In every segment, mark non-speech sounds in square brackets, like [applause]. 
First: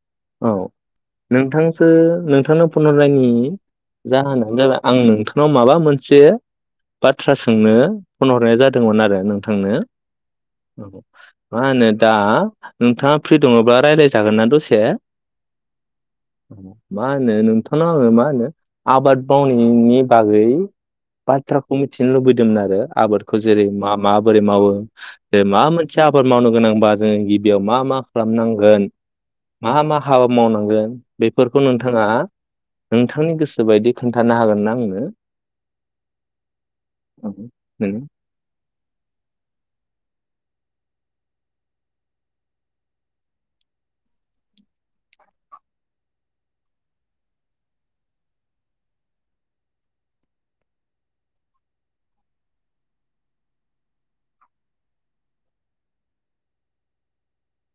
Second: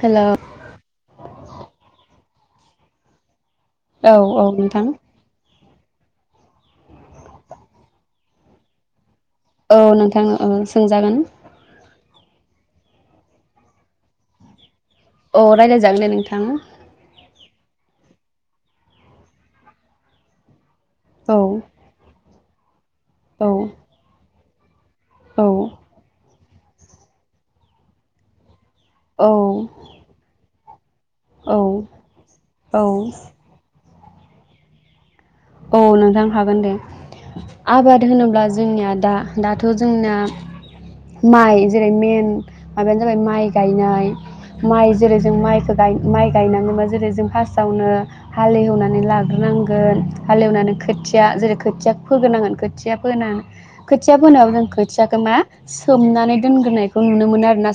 हेल' औ नोंथांसो नों नोंथांनो पनहरनायनि औ औ जाहोनानो जाबाय नोंथां आं नोंथांनाव माबा मोन से बाथ्रा सोंनो फन हरनाय जादोंमोन आरो नों थांनो औ नोंथां ओ औ सोंजागोन मा होनो दा नोंथाङा फ्रि दङबा रायलाय जागोनना दसे। अ रायलायजागोन दे नोंथां। मा [unintelligible] मा होनो आबाद मावनायनि बागै औ बाथ्राखौ मिथिनो लुबै दों आरो आबादखौ औ जेरै- मा माबोरै मावो बे औ मा मोनसेया आबाद मावनो गोनांबा जों गिबियाव मा मा खालामनांगोन औ मा मा हाबा मावनांगोन। औ बेफोरखौ नोंथाङा औ नोंथांनि गोसोबायदि खोन्थानो हागोन ना आंनो? औ नोंथां हागोन दे नों आबाद होनोब्ला जोंनिया दा दाथ' जोंनाया माइ जेरै मेन माबायानो जाबाय माइ गायनाय माइ जेरै जों माइखौ माइ गायनाङोबा जेरै जों फार्स्टआवनो हालेवनानै लाग्रोनांगोन। हालेवनानै खोथिया जेरै खोथिया फोग्रोनांगोन खोथिया फोनानै खोथिया फोनायावो जों खोथियाखौ मा सोमनानै दोनग्रोनायखौ नुनो मोनो आरोना।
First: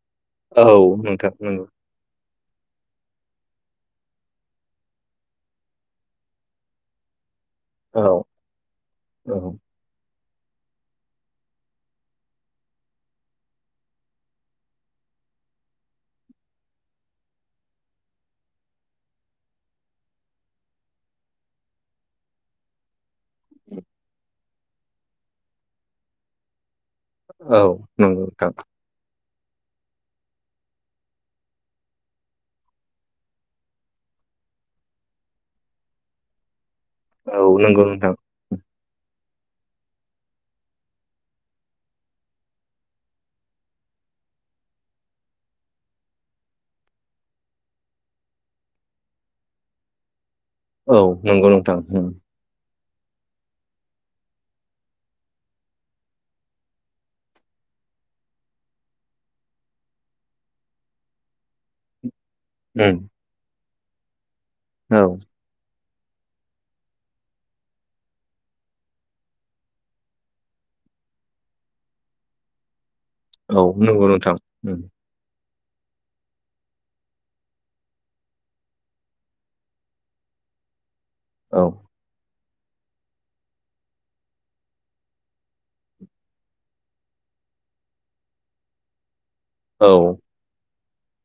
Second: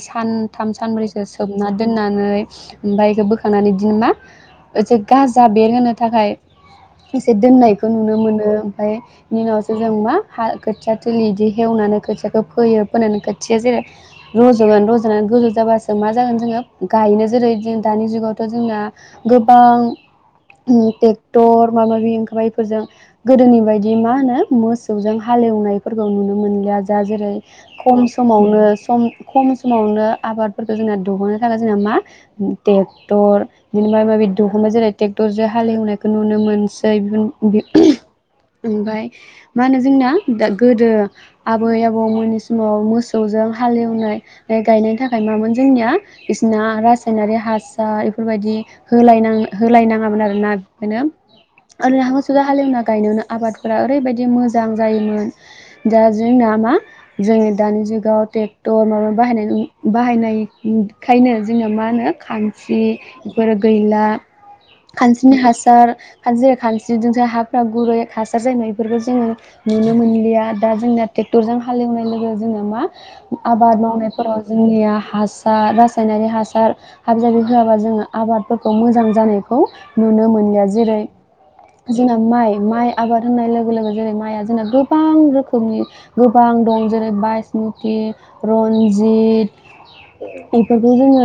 औ सानथाम सानब्रैसो नोंथां नंगौ सोमना दोननानै। ओमफ्राय बेखौ बोखांनानै बिदिनो मा एसे गाजा बेरहोनो थाखाय। एसे दोननायखौ नुनो औ मोनो ओमफ्राय बिनि औ उनावसो जों मा हा खोथिया थिलि बिदि एवनानै खोथियाखौ फोयो फोनानै खोथिया जेरै रज'गोन रज'नानै गोजौ जाबासो मा जागोन जोङो गायनो जेरै दानि जुगावथ' जोंना गोबां टेक्टर माबा माबि ओंखारबाय बेफोरजों गोदोनि बायदि मा होनो मोसौजों हालेवनायफोरखौ नुनो मोनलिया। जा जेरै औ खम नंगौ नोंथां समावनो सम खम समावनो आबादफोरखौ जोंना दुहुननो थाखाय जोंना मा ट्रेक्टर बि माबे माबि दुहुननाय जेरै ट्रेक्टरजों हालेवनायखौ नुनो मोन औ नंगौ नोंथां [unintelligible] ओमफ्राय मा होनो जोंना गोदो आबै आबौमोननि समाव मोसौजों हालेवनाय गायनायनि थाखाय मामोन जोंनिया बिसना रासायनारि हासार बेफोर बायदि होलाय होलायनो नाङामोन आरोना। औ नंगौ नोंथां। [unintelligible] उम जोंना गायनायावनो आबादफोरा ओरैबायदि मोजां जायोमोन दा जोंना मा जोंनि दानि जुगाव ट्रेक्टर माबा बाहायनाय बाहायनायखायनो जोंङो मा होनो खानस्रि उम बेफोर गैला। औ खानस्रिनि हासार जेरै खानस्रिजोंसो हाफ्रा गुरै हासार जानाय बेफोरखौ जोङो नुनो मोनलिया दा जोंना ट्रेक्टरजों हालेवनाय लोगो जोंना मा औ आबाद नंगौ नोंथां मावनायफोराव उम जोंनिया हासा रासायनारि हासार हाबि जाबि होआबा जोङो आबादफोरखौ मोजां जानायखौ नुनो मोनलिया जेरै औ जोंना माइ। माइ आबाद होननाय लोगो लोगो जेरै माइआ जोंना गोबां रोखोमनि गोबां दं जेरै बासमति, रन्जित औ [unintelligible] जोङो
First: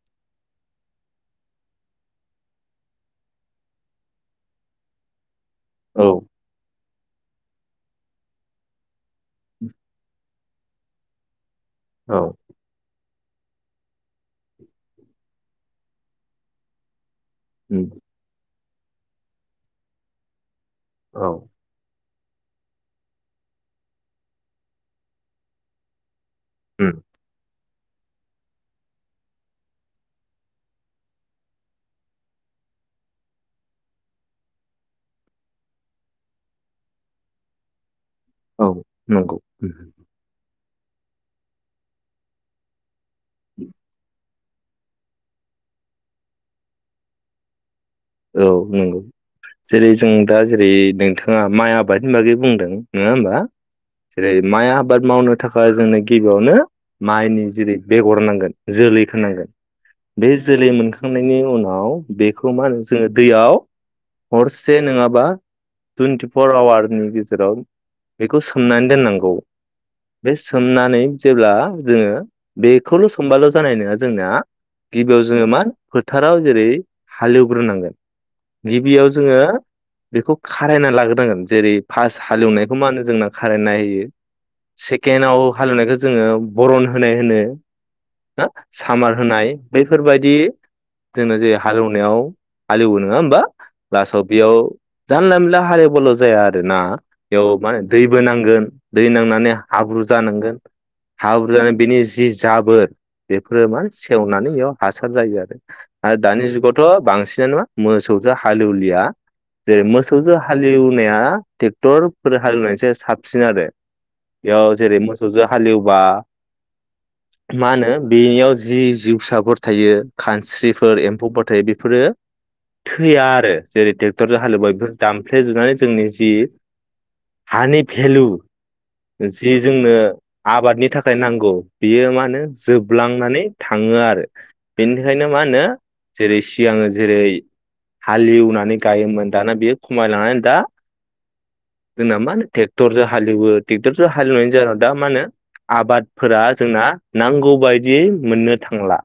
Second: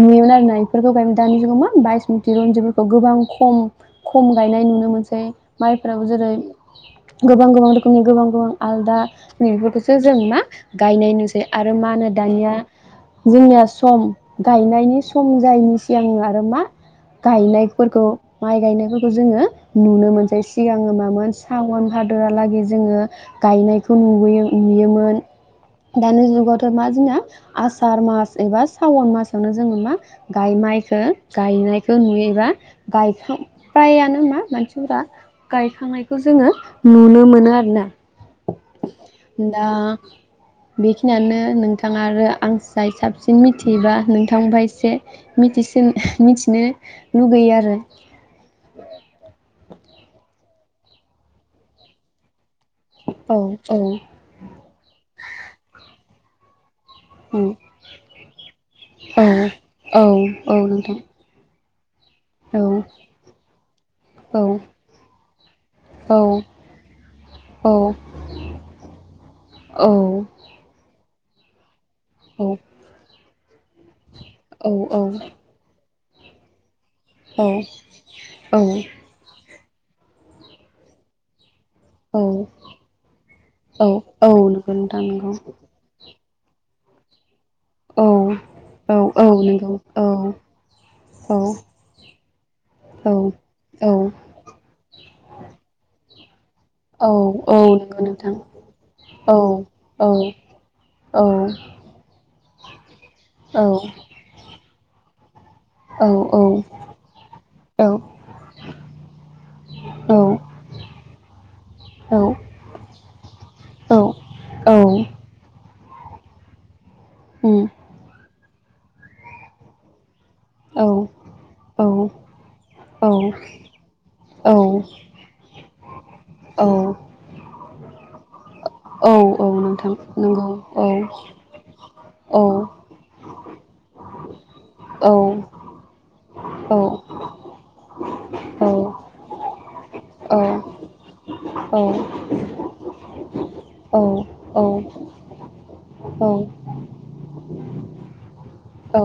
नुयोमोन आरोना बेफोरखौ गायोमोन दानि जुगाव बायसमुत रनजिफोरखौ गोबां खम खम गायनाय नुनो मोनसै। माइफ्रा औ जेरै गोबां गोबां रोखोमनि गोबां गोबां आलदा नैफोरखौसो जों मा गायनाय नुसै। आरो मा होनो औ दानिया जोंनिया सम गायनायनि सम जायैनि सिगां आरो मा उम गायनायफोरखौ माइ गायनो। जोङो नुनो मोनसै। सिगाङो औ मामोन साव भादोरालागै जोङो गायनायखौ नु नुयोमोन दानि जुगाव उम जोंना। आसार मास एबा सावन मासावनो जोंनि मा गायनायखौ गायनाय नुयोबा गायखां प्रायानो मा मानसिफोरा गायखांनायखौ जोङो नुनो मोनो आरो ना। औ नंगौ। बेखिनियानो नोंथाङा आरो आं जाय साबसिन जों मिथियोबा नों थांबा एसे मिथिसिन मिथिनो लुगैयो आरो औ नंगौ जेरै जों दा। जेरै नोंथाङा माइ आबादनि बागै बुंदों। नोङा औ होमबा जेरै माइ आबाद मावनो थाखाय जोंनो गिबावनो माइनि जेरै बेगर नांगोन जोलैखौ औ नांगोन औ बे औ जोलै नोंथां मोनखांनायनि उनाव बेखौ औ माहोन जोङो दैयाव औ हरसे नङाबा टुइन्टिफर आवारनि गेजेराव बेखौ सोमनानै दोननांगौ बे सोमनानै जेब्ला जोङो बेखौल' सोमबाल जनाय नंङा। जोंना औ गिबियाव जोङो मा फोथाराव जेरै औ औ हुग्रो नांगोन औ गिबियाव जोङो बेखौ खारायना लाग्रोनांगोन जेरै औ फास हालेवनायखौ मा होनो जोंना खारायना नायहैयो औ नंगौ नोंथां नंगौ सेकेणडआव हालेवनायखौ जोङो बरन होनाय होनो । औ हो औ सामार औ होनाय नंगौ औ बैफोरबायाददि औ जोंनो जी हालेवनायाव हालेवो औ नङा होमबा औ लालासआव बेयाव जानला मेनला हालेव बोल' जायाद ना औ बेयाव मा होनो नंगौ दैबो नोंथां नांगोन दै औ नांनानै हाब्रु औ जानांगोन औ हाब्रु जानानै बेनि जि जाबोर बेफोरो औ मा सेवनानै इयाव हार खार जायो आरो औ आरो दानि जुगावथ' बांसिन [unintelligible] मोसौजो हालेवलिया जेरै मोसौजो हालेवनाया ट्रेक्टरफोर हालेवनायसो साबसिन आरो औ बेयाव जेरै मोसौजो हालएव बा उम मानो बेनियाव जि जिउसाफोर थायो। औ खानस्रिफोर एम्फौ फोथै औ बेफोरो थैया आरो जेरै टेक्टरजों हालेवबा बेफोरखौ दामफ्लेजोबनानै जोंनि जि औ हानि बेहलु औ जि जोंनो नोंथां नंगौ औ आबादनि थाखाय नांगौ बियो मा औ होनो जोबलांनानै थाङो आरो औ बेनिखायनो मा होनो जेरै औ सिगाङो जेरै हालिवनानै औ गायोमोन दाना बेयो खमायलांनानै दा जोंना मा होनो टेक्टरजों हालेवो टेक्टरजों हालेवनायनि जाहोनाव दा मा होनो आबादफोरा जोंना नांगौ बायदियै मोननो थांला।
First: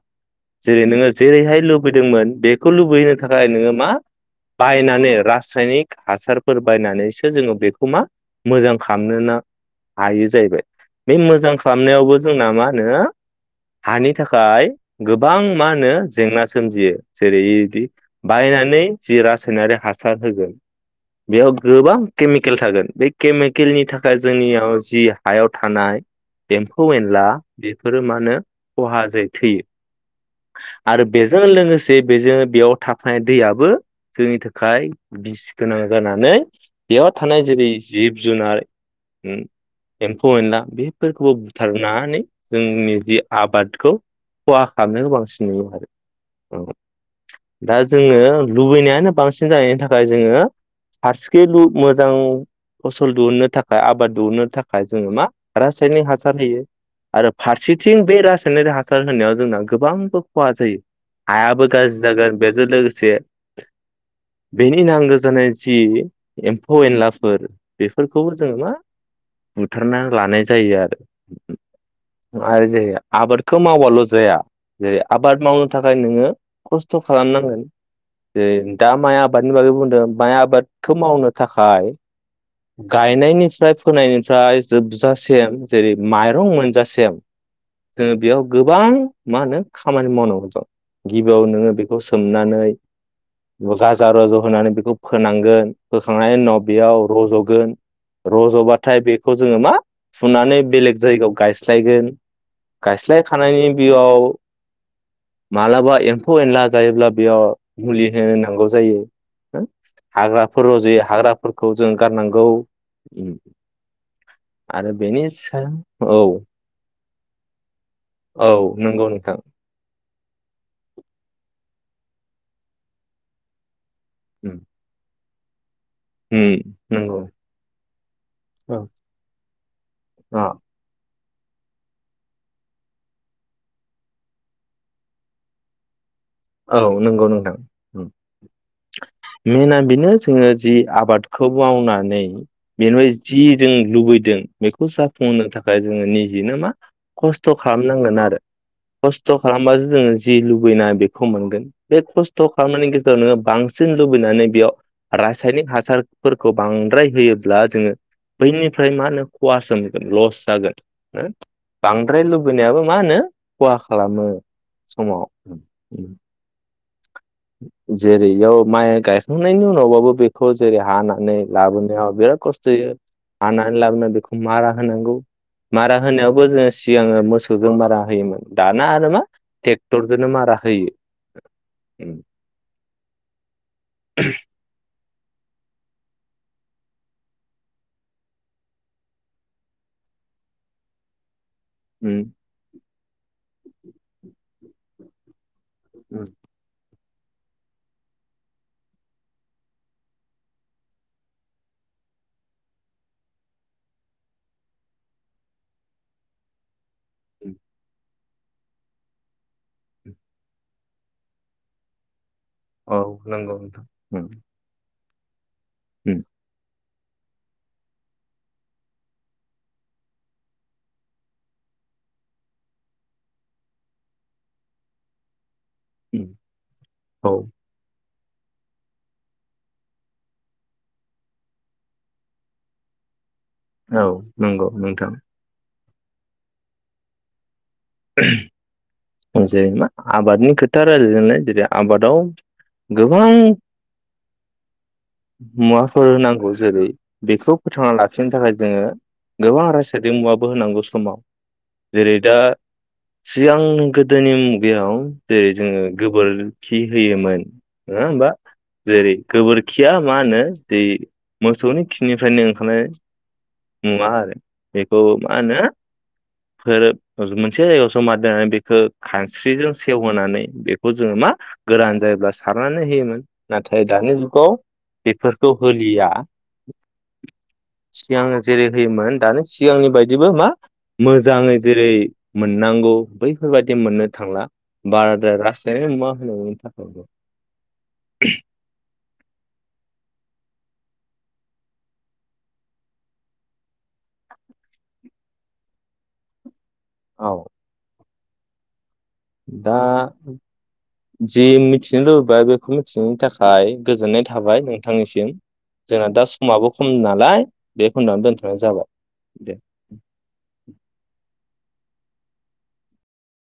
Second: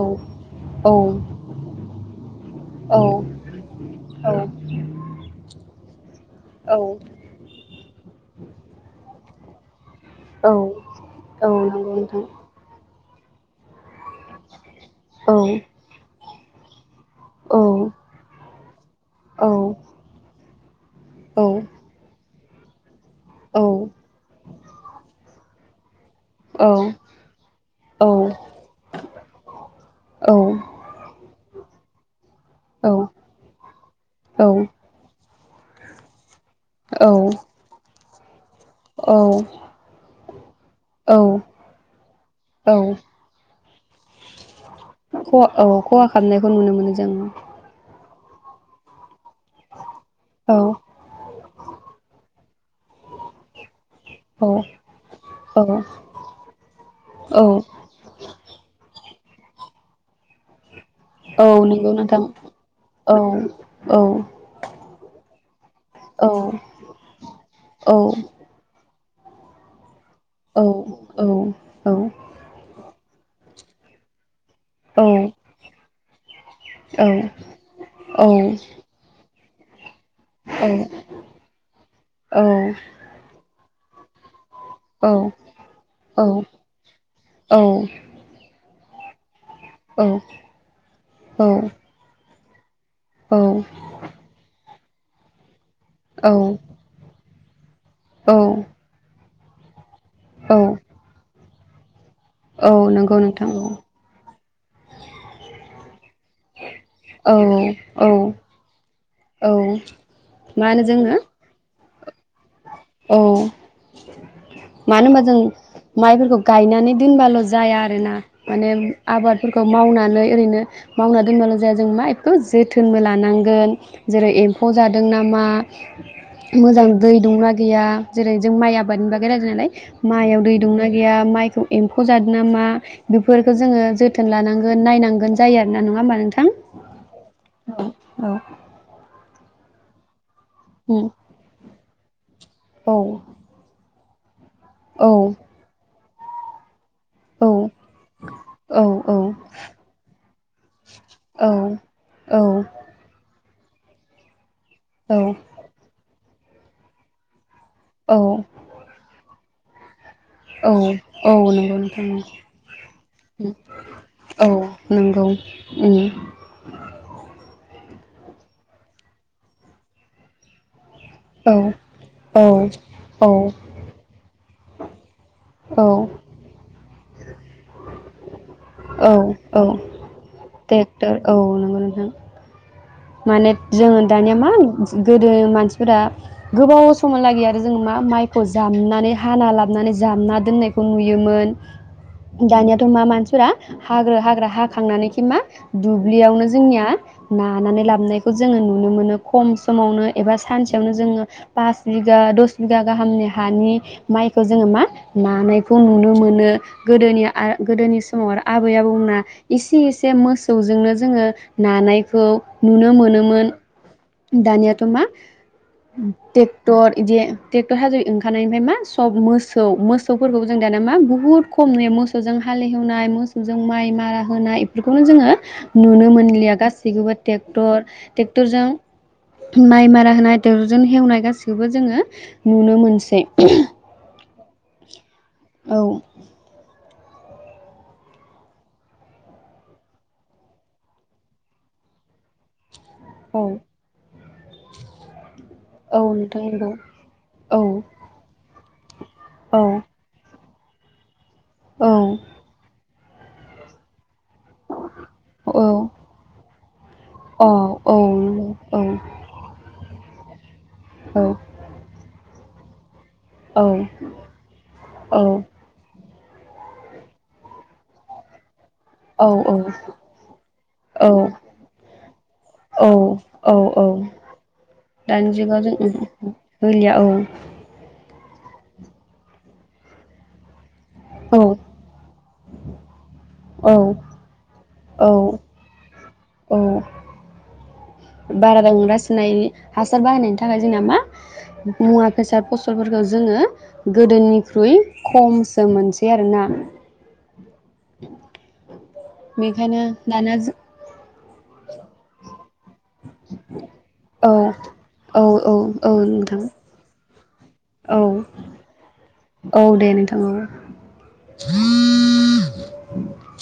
जेरै औ नोङो जेरैहाय लुबैदोंमोन बेखौ औ लुबैहैनो औ थाखाय नोङो मा औ बायनानै रासायनिक हासारफोर बायनानै जोङो बेखौ मा मोजां खामनोना हायो औ जाहैबाय बे औ मोजां नंगौ खालामनायावबो नोंथां जोंना मा होनो हानि थाखाय गोबां मा होनो जेंना सोम सोमजियो जेरै औ इदि बायनानै नै जि रासायनारि हासार होगोन औ बेयाव गोबां केमिकेल थागोन बे औ केमिकेलनि थाखाय जोंनियाव जि हायाव थानाय एम्फौ-एनला बेफोरो औ मा होनो खहा जै थैयो हो आरो बेजों लोगोसे बे-बेजों बेयाव औ थाफानाय दैयाबो जोंनि औ थाखाय बिस गोनां जानानै बेयाव थानाय जेरै जिब-जुनार औ फौ एनला बेफोरखौबो बुथारनानै औ जोंनि जि आबादखौ खहा खालामनायखौ खहा बांसिन औ नुयो खहा खालामनायखौ आरो नुनो औ मोनो जों दा जोङो लुबैनायानो बांसिन जानायनि थाखाय जोङो औ हारसि मोजां फसल दिहुननो थाखाय आबाद औ दुहुननो थाखाय जोङो मा औ रासायनिक हासार होयो आरो औ फारसेथिं बे रासायनिक हासार होनायाव जोंना गोबांबो खहा जायो औ हायाबो नंगौ गाज्रि नोंथां जागोन बेजों लोगोसे औ औ बेनि नांगौ जानाय जि औ एम्फौ एनलाफोर औ बेफोरखौ जोङो मा। बुथारना। लानाय औ जायो औ आरो आरो जाया। आबादखौ मावबाल' जाया। जै आबाद मावनो थाखायनो। [unintelligible] खस्थ' खालामनांगोन जे दा माइ माया [unintelligible] माइ आबाद। मावनो थाखाय गायनायनि। ओमफ्राय फोनायनिफ्राय। जोबजासिम जेरै माइरं मोनजासेयाव जोङो बेयाव गो [unintelligible] मा होनो खामानि मावनांगौ दं औ गिबियाव नोङो बेखौ सोम नानै। औ औ गाजा रज' होनानै बेखौ। फोनांगोन। औ फोखांनायनि उनाव बियाव रज'। गोन। औ र'ज'बा थाय बे खौ जोङो मा। औ फुनानै बेलेग जायगायाव गायस। स्लायगोन। औ नंगौ नोंथां औ गायस्लायखानायनि बिआव मालाबा एम्फौ एनला जायोब्ला औ बेयाव औ मुलि होनो नांगौ जायो औ हाग्रा। मा होनो र'जयो जोङो हाग्राफोरखौ। जों औ उम आरो मानो होनबा बेनि जों सायाव औ माइफोरखौ गायनानै दोनबाल' जाया आरोना औ माने नंगौ नोंथां आबादफोरखौ मावनानै। ओरैनो मावना दोनबाल' जाया जों मा एखौ जोथोनबो लानांगोन। जेरै उम एम्फौ जादों नामा उम नोंंगौ। मा गोया जेरै जों माइ आबादनि बागै रायलायदोंनालाय माइआव अ दै दंना गैया माइखौ एम्फौ जादों ना मा बेफोरखौ जोङो जोथोन लानांगोन नायनांगोन जायो आरो ना नङा होम्बा नोंथां औ नंगौ नोंथां उम औ औ मेना बिनो जोङो जि औ नंगौ आबादखौ मावनानै [unintelligible] बेवहाय जि जों लुबै दों बेखौ जाफंनो थाखाय जोङो निजिनो मा खस्थ' खालामनांगोन आरो खस्थ' खालामबासो जोङो जि लुबैनाय बेखौ मोनगोन बे खस्थ' खालामनायनि गेजेराव नोङो बां सिन लुबैनानै बेयाव रासायनिक हासार फोरखौ बांद्राय होयो ब्ला जोङो बैनिफ्राय मा होनो ख'हासो लस जागोन ओ नोंथां बांद्राय लुबैनायाबो मा होनो खहा खालामो औ समाव नंगौ । जेरै इयाव माइ गायखांनायनि उनावबाबो बेखौ जेरै हाना नै औ लाबोनायाव बिराद औ खस्थ' होयो, हानानै लाबोना बेखौ मारा होनांगौ औ मारा होनायावबो जोङो सिगाङो मोसौजों मारा होयोमोन दाना आरो औ मा औ ट्रेक्टरजोंनो मारा होयो टेक्टर औ नंगौ नोंथां उम माने जोङो दानिया मा [unintelligible] गोदो मानसिफोरा गोबाव समलागै आरो जोंङो मा माइखौ जामनानै हाना लाबानै जामना दोननायखौ नुयोमोन। उम दानिया दम मा मानसिफोरा हाग्रा हाग्रा हाखांनानैखि मा उम दुब्लियावनो जोंनिया हानानै लाबोनायखौ जोङो नुनो मोनो खम समावनो एबा सानसेयावनो जोङो पास बिगा दस बिगा गाहामनि हानि माइखौ जोङो मा नानायखौ नुनो मोनो गोदोनि आ गोदोनिसो औ आरो आबै आबौना इसे इसे उम मोसौजोंनो जोङो नानायखौ नुनो औ मोनोमोन नंगौ नोंथां उम दानियाथ' मा उम टेक्टर बिदि टेक्टर हाजो ओंखारनायनिफ्राय मा सब मोसौ मोसौफोरखौ जों दाना मा बुहुत खम नुयो मोसौजों हालहेवनाय मोसौजों माइ मारा होनाय इफोरखौनो जोंङो नुनो उम मोनलिया गासैगोबो औ टेक्टर टेक्टरजों माइ मारा होनाय टेक्टरजोंनो हेवनाय गासिखौबो जोंङो नुनो मोनसै। औ नंगौ नोंथां औ जे मा आबादनि खोथा रालायदोनालाय जेरै आबादाव गोबां औ औ मुवाफोर नोंथां नांगौ नंगौ जोरै बेखौ औ फोथांना लाखिनो थाखाय जोंङो औ गोबां रासायनिक मुवाफो बो होनांगौ समाव। औ अ जेरै दा सिगां गोद दोनि मुगायाव जेरै जोङो गोबोरखि होयोमोन औ नोङा होमबा? औ जेरै गोबोरखिया मा होनो? बे मोसौनि खिनिफ्रायनो खानाय औ नुवा आरो बेखौ मा होनो? फोर हजाना [unintelligible] हो खानस्रिजों सेवहोनानै बेखौ जोङो मा गोरान जायोब्ला सारनानै औ होयोमोन औ नाथाय औ दानि जुगाव दानि बेफोरखौ जुगाव होलिया। जों होलिया औ सिगां जेरै होयोमोन दानि सिगांनि बायदिबो मा? औ मोजाङै जेरै मोननांगौ औ बैफोरबायदि मोननो थांला औ बाराद्राय रासायनि मुवा होनायनि थाखायबो। बारा दं रास नाय हासार बाहायनायनि थाखाय जोंना मा मुवा बेसाद फसलफोरखौ जोंङो गोदोनिख्रुइ खमसो मोनसै आरोना। औ । बेखायनो दाना जो जि मिथिनो लुबैबाय गो खो मिथिनायनि थाखाय गोजोननाय औ थाबाय औ नोंथांनिसिम औ औ जोंना दा नोंथां समाबो खम नालाय औ बेखन्द'आवनो दोनथ'नाय जाबाय दे। औ नोंथां औ [inaudible]